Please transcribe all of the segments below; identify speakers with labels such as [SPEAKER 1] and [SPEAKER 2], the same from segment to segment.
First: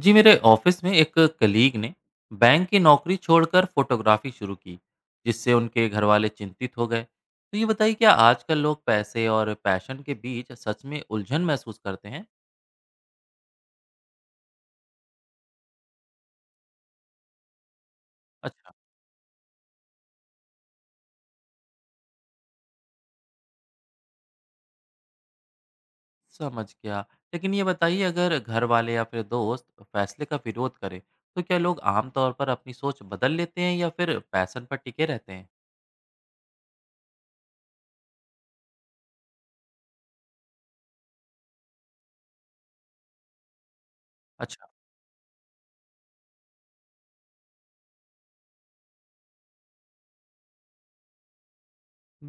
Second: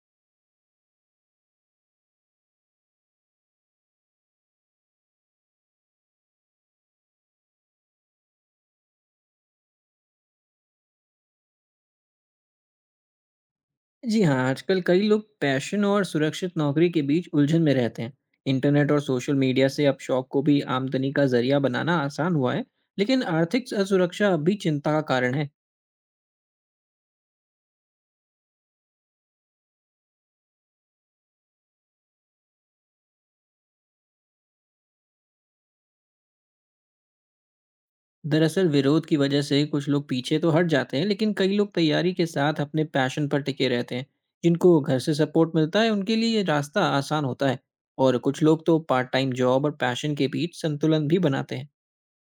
[SPEAKER 1] जी मेरे ऑफिस में एक कलीग ने बैंक की नौकरी छोड़कर फोटोग्राफी शुरू की, जिससे उनके घर वाले चिंतित हो गए। तो ये बताइए, क्या आजकल लोग पैसे और पैशन के बीच सच में उलझन महसूस करते हैं?
[SPEAKER 2] जी हाँ, आजकल कई लोग पैशन और सुरक्षित नौकरी के बीच उलझन में रहते हैं।
[SPEAKER 1] अच्छा,
[SPEAKER 2] इंटरनेट और सोशल मीडिया से अब शौक को भी आमदनी का जरिया बनाना आसान हुआ है, लेकिन आर्थिक असुरक्षा अब भी चिंता का कारण है।
[SPEAKER 1] समझ गया। लेकिन ये बताइए, अगर घर वाले या फिर दोस्त फैसले का विरोध करें, तो क्या लोग आमतौर पर अपनी सोच बदल लेते हैं या फिर पैशन पर टिके रहते हैं?
[SPEAKER 2] दरअसल विरोध की वजह से कुछ लोग पीछे तो हट जाते हैं, लेकिन कई लोग तैयारी के साथ अपने पैशन पर टिके रहते हैं। जिनको घर से सपोर्ट मिलता है, उनके लिए ये रास्ता आसान होता है। और कुछ लोग तो पार्ट टाइम जॉब और पैशन के बीच संतुलन भी बनाते हैं।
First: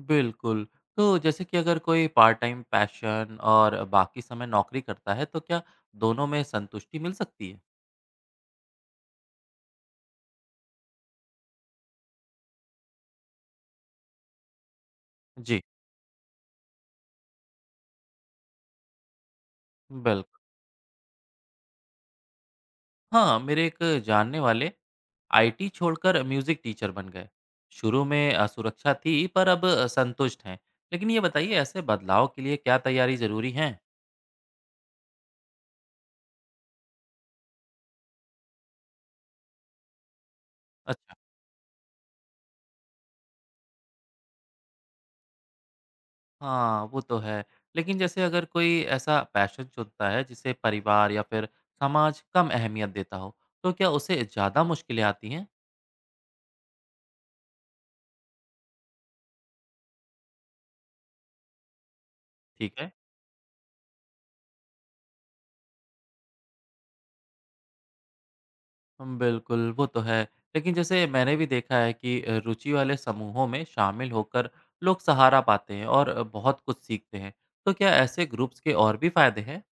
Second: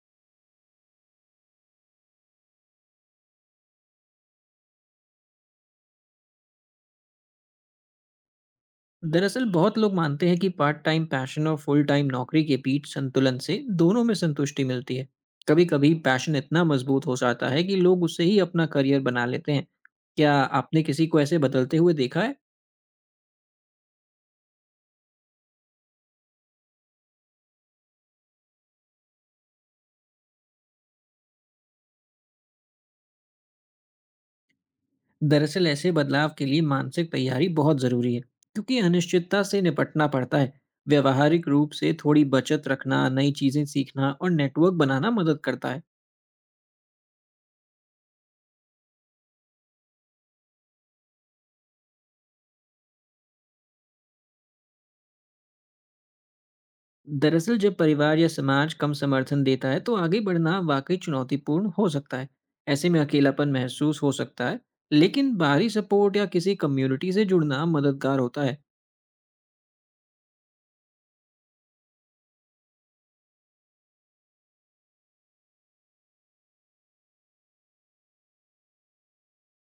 [SPEAKER 1] बिल्कुल। तो जैसे कि अगर कोई पार्ट टाइम पैशन और बाकी समय नौकरी करता है, तो क्या दोनों में संतुष्टि मिल सकती है?
[SPEAKER 2] दरअसल बहुत लोग मानते हैं कि पार्ट टाइम पैशन और फुल टाइम नौकरी के बीच संतुलन से दोनों में संतुष्टि मिलती है।
[SPEAKER 1] जी,
[SPEAKER 2] कभी कभी पैशन इतना मजबूत हो जाता है कि लोग उसे ही अपना करियर बना लेते हैं। क्या
[SPEAKER 1] बिल्कुल।
[SPEAKER 2] आपने किसी को ऐसे बदलते हुए देखा है?
[SPEAKER 1] हाँ, मेरे एक जानने वाले आईटी छोड़कर म्यूज़िक टीचर बन गए। शुरू में असुरक्षा थी, पर अब संतुष्ट हैं। लेकिन ये बताइए, ऐसे बदलाव के लिए क्या तैयारी ज़रूरी है?
[SPEAKER 2] दरअसल ऐसे बदलाव के लिए मानसिक तैयारी बहुत ज़रूरी है क्योंकि अनिश्चितता से निपटना पड़ता है।
[SPEAKER 1] अच्छा,
[SPEAKER 2] व्यवहारिक रूप से थोड़ी बचत रखना, नई चीज़ें सीखना और नेटवर्क बनाना मदद करता है।
[SPEAKER 1] हाँ, वो तो है। लेकिन जैसे अगर कोई ऐसा पैशन चुनता है जिसे परिवार या फिर समाज कम अहमियत देता हो, तो क्या उसे ज़्यादा मुश्किलें आती हैं?
[SPEAKER 2] दरअसल जब परिवार या समाज कम समर्थन देता है तो आगे बढ़ना वाकई चुनौतीपूर्ण हो सकता है।
[SPEAKER 1] ठीक
[SPEAKER 2] ऐसे
[SPEAKER 1] है।
[SPEAKER 2] में अकेलापन महसूस हो सकता है, लेकिन बाहरी सपोर्ट या किसी कम्युनिटी से जुड़ना मददगार होता है।
[SPEAKER 1] बिल्कुल, वो तो है। लेकिन जैसे मैंने भी देखा है कि रुचि वाले समूहों में शामिल होकर लोग सहारा पाते हैं और बहुत कुछ सीखते हैं। तो क्या ऐसे ग्रुप्स के और भी फ़ायदे हैं?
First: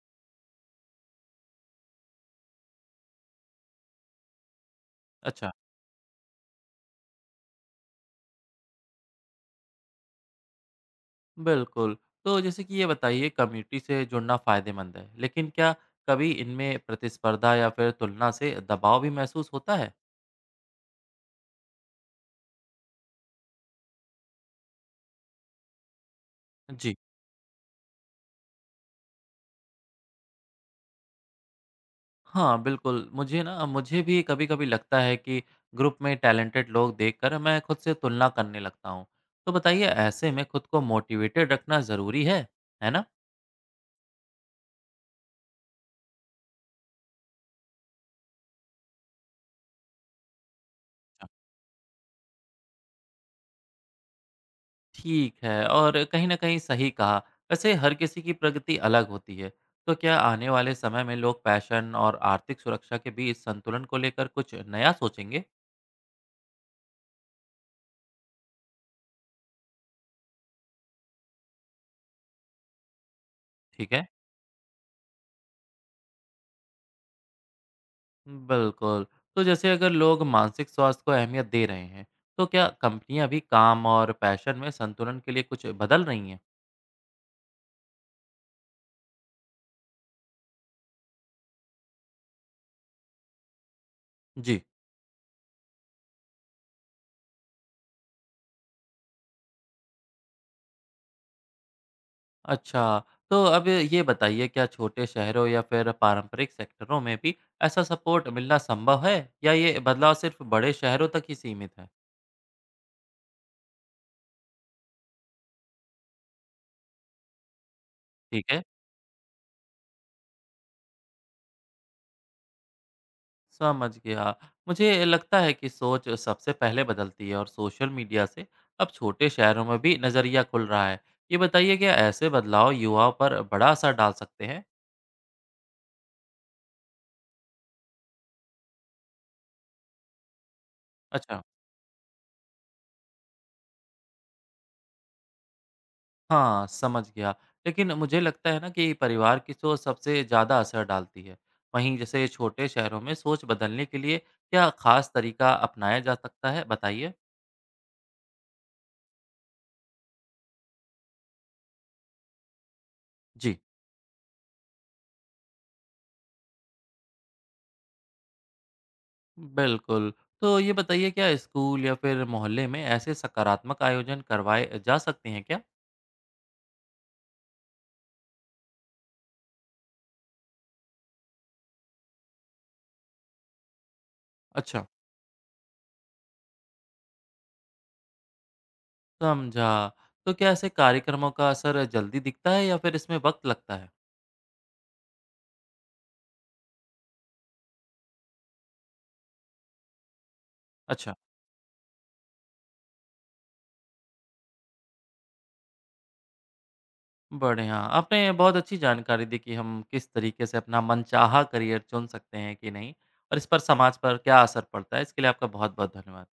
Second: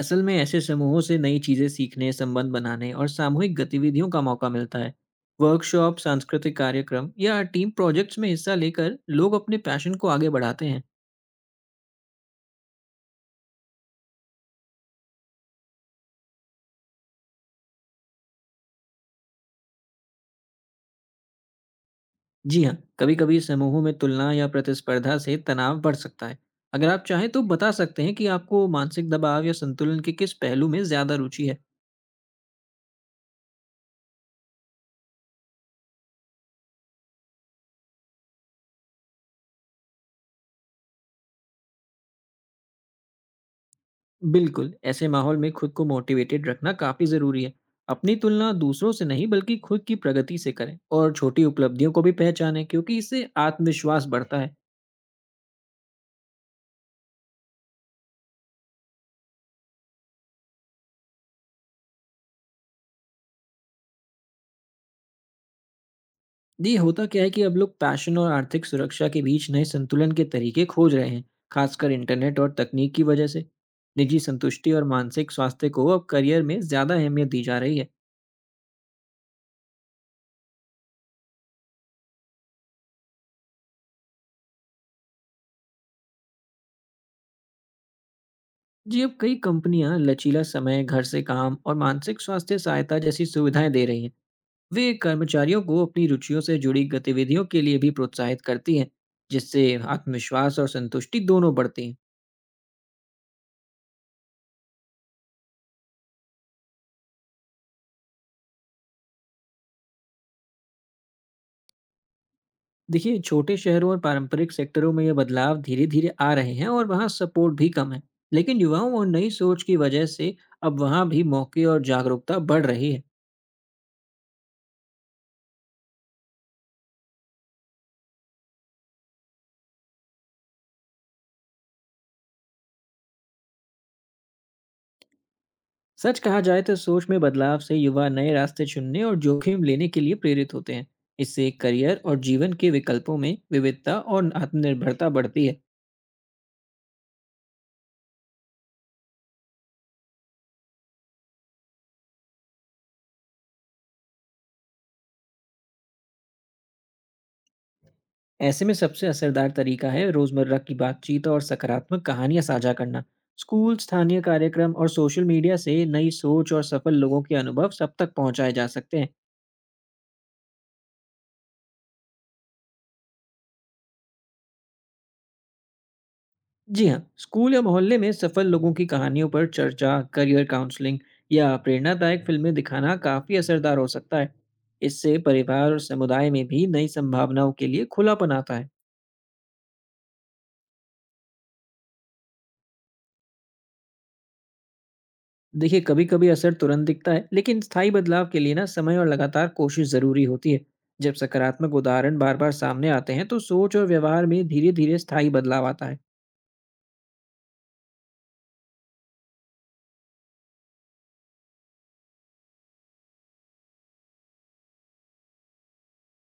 [SPEAKER 2] असल में ऐसे समूहों से नई चीज़ें सीखने, संबंध बनाने और सामूहिक गतिविधियों का मौका मिलता है।
[SPEAKER 1] अच्छा,
[SPEAKER 2] वर्कशॉप, सांस्कृतिक कार्यक्रम या टीम प्रोजेक्ट्स में हिस्सा लेकर लोग अपने पैशन को आगे बढ़ाते हैं।
[SPEAKER 1] बिल्कुल। तो जैसे कि ये बताइए, कम्युनिटी से जुड़ना फ़ायदेमंद है, लेकिन क्या कभी इनमें प्रतिस्पर्धा या फिर तुलना से दबाव भी महसूस होता है?
[SPEAKER 2] जी हाँ, कभी-कभी समूहों में तुलना या प्रतिस्पर्धा से तनाव बढ़ सकता है। अगर
[SPEAKER 1] जी।
[SPEAKER 2] आप चाहें तो बता सकते हैं कि आपको मानसिक दबाव या संतुलन के किस पहलू में ज़्यादा रुचि है।
[SPEAKER 1] हाँ, बिल्कुल। मुझे भी कभी-कभी लगता है कि ग्रुप में टैलेंटेड लोग देखकर मैं खुद से तुलना करने लगता हूँ। तो बताइए, ऐसे में खुद को मोटिवेटेड रखना ज़रूरी है ना?
[SPEAKER 2] बिल्कुल, ऐसे माहौल में खुद को मोटिवेटेड रखना काफ़ी ज़रूरी है। अपनी तुलना दूसरों से नहीं बल्कि खुद की प्रगति से करें और
[SPEAKER 1] अच्छा।
[SPEAKER 2] छोटी उपलब्धियों को भी पहचानें क्योंकि इससे आत्मविश्वास बढ़ता है।
[SPEAKER 1] ठीक है, और कहीं न कहीं सही कहा। वैसे हर किसी की प्रगति अलग होती है। तो क्या आने वाले समय में लोग पैशन और आर्थिक सुरक्षा के बीच संतुलन को लेकर कुछ नया सोचेंगे?
[SPEAKER 2] जी, होता क्या है कि अब लोग पैशन और आर्थिक सुरक्षा के बीच नए संतुलन के तरीके खोज रहे हैं, खासकर इंटरनेट और तकनीक की वजह से।
[SPEAKER 1] ठीक है।
[SPEAKER 2] निजी संतुष्टि और मानसिक स्वास्थ्य को अब करियर में ज़्यादा अहमियत दी जा रही है।
[SPEAKER 1] बिल्कुल। तो जैसे अगर लोग मानसिक स्वास्थ्य को अहमियत दे रहे हैं, तो क्या कंपनियां भी काम और पैशन में संतुलन के लिए कुछ बदल रही हैं?
[SPEAKER 2] जी, अब कई कंपनियां लचीला समय, घर से काम और मानसिक स्वास्थ्य सहायता जैसी सुविधाएं दे रही हैं।
[SPEAKER 1] जी,
[SPEAKER 2] वे कर्मचारियों को अपनी रुचियों से जुड़ी गतिविधियों के लिए भी प्रोत्साहित करती हैं, जिससे आत्मविश्वास और संतुष्टि दोनों बढ़ती हैं।
[SPEAKER 1] अच्छा, तो अब ये बताइए, क्या छोटे शहरों या फिर पारंपरिक सेक्टरों में भी ऐसा सपोर्ट मिलना संभव है, या ये बदलाव सिर्फ बड़े शहरों तक ही सीमित है?
[SPEAKER 2] देखिए, छोटे शहरों और पारंपरिक सेक्टरों में ये बदलाव धीरे धीरे आ रहे हैं और वहाँ सपोर्ट भी कम है।
[SPEAKER 1] ठीक
[SPEAKER 2] लेकिन
[SPEAKER 1] है।
[SPEAKER 2] युवाओं और नई सोच की वजह से अब वहाँ भी मौके और जागरूकता बढ़ रही है।
[SPEAKER 1] समझ गया। मुझे लगता है कि सोच सबसे पहले बदलती है, और सोशल मीडिया से अब छोटे शहरों में भी नज़रिया खुल रहा है। ये बताइए, क्या ऐसे बदलाव युवाओं पर बड़ा असर डाल सकते हैं?
[SPEAKER 2] सच कहा जाए तो सोच में बदलाव से युवा नए रास्ते चुनने और जोखिम लेने के लिए प्रेरित होते हैं।
[SPEAKER 1] अच्छा,
[SPEAKER 2] इससे करियर और जीवन के विकल्पों में विविधता और आत्मनिर्भरता बढ़ती है।
[SPEAKER 1] हाँ, समझ गया। लेकिन मुझे लगता है ना कि परिवार की सोच सबसे ज़्यादा असर डालती है। वहीं जैसे छोटे शहरों में सोच बदलने के लिए क्या खास तरीका अपनाया जा सकता है? बताइए।
[SPEAKER 2] ऐसे में सबसे असरदार तरीका है रोजमर्रा की बातचीत और सकारात्मक कहानियां साझा करना।
[SPEAKER 1] जी,
[SPEAKER 2] स्कूल, स्थानीय कार्यक्रम और सोशल मीडिया से नई सोच और सफल लोगों के अनुभव सब तक पहुंचाए जा सकते हैं।
[SPEAKER 1] बिल्कुल। तो ये बताइए, क्या स्कूल या फिर मोहल्ले में ऐसे सकारात्मक आयोजन करवाए जा सकते हैं क्या?
[SPEAKER 2] जी हाँ, स्कूल या मोहल्ले में सफल लोगों की कहानियों पर चर्चा, करियर काउंसलिंग या प्रेरणादायक फिल्में दिखाना काफी असरदार हो सकता है।
[SPEAKER 1] अच्छा,
[SPEAKER 2] इससे परिवार और समुदाय में भी नई संभावनाओं के लिए खुलापन आता है।
[SPEAKER 1] समझा। तो क्या ऐसे कार्यक्रमों का असर जल्दी दिखता है या फिर इसमें वक़्त लगता है?
[SPEAKER 2] देखिए, कभी-कभी असर तुरंत दिखता है, लेकिन स्थायी बदलाव के लिए ना समय और लगातार कोशिश ज़रूरी होती है।
[SPEAKER 1] अच्छा,
[SPEAKER 2] जब सकारात्मक उदाहरण बार-बार सामने आते हैं, तो सोच और व्यवहार में धीरे-धीरे स्थायी बदलाव आता है।
[SPEAKER 1] बढ़िया। आपने बहुत अच्छी जानकारी दी कि हम किस तरीके से अपना मनचाहा करियर चुन सकते हैं कि नहीं, और इस पर समाज पर क्या असर पड़ता है। इसके लिए आपका बहुत-बहुत धन्यवाद।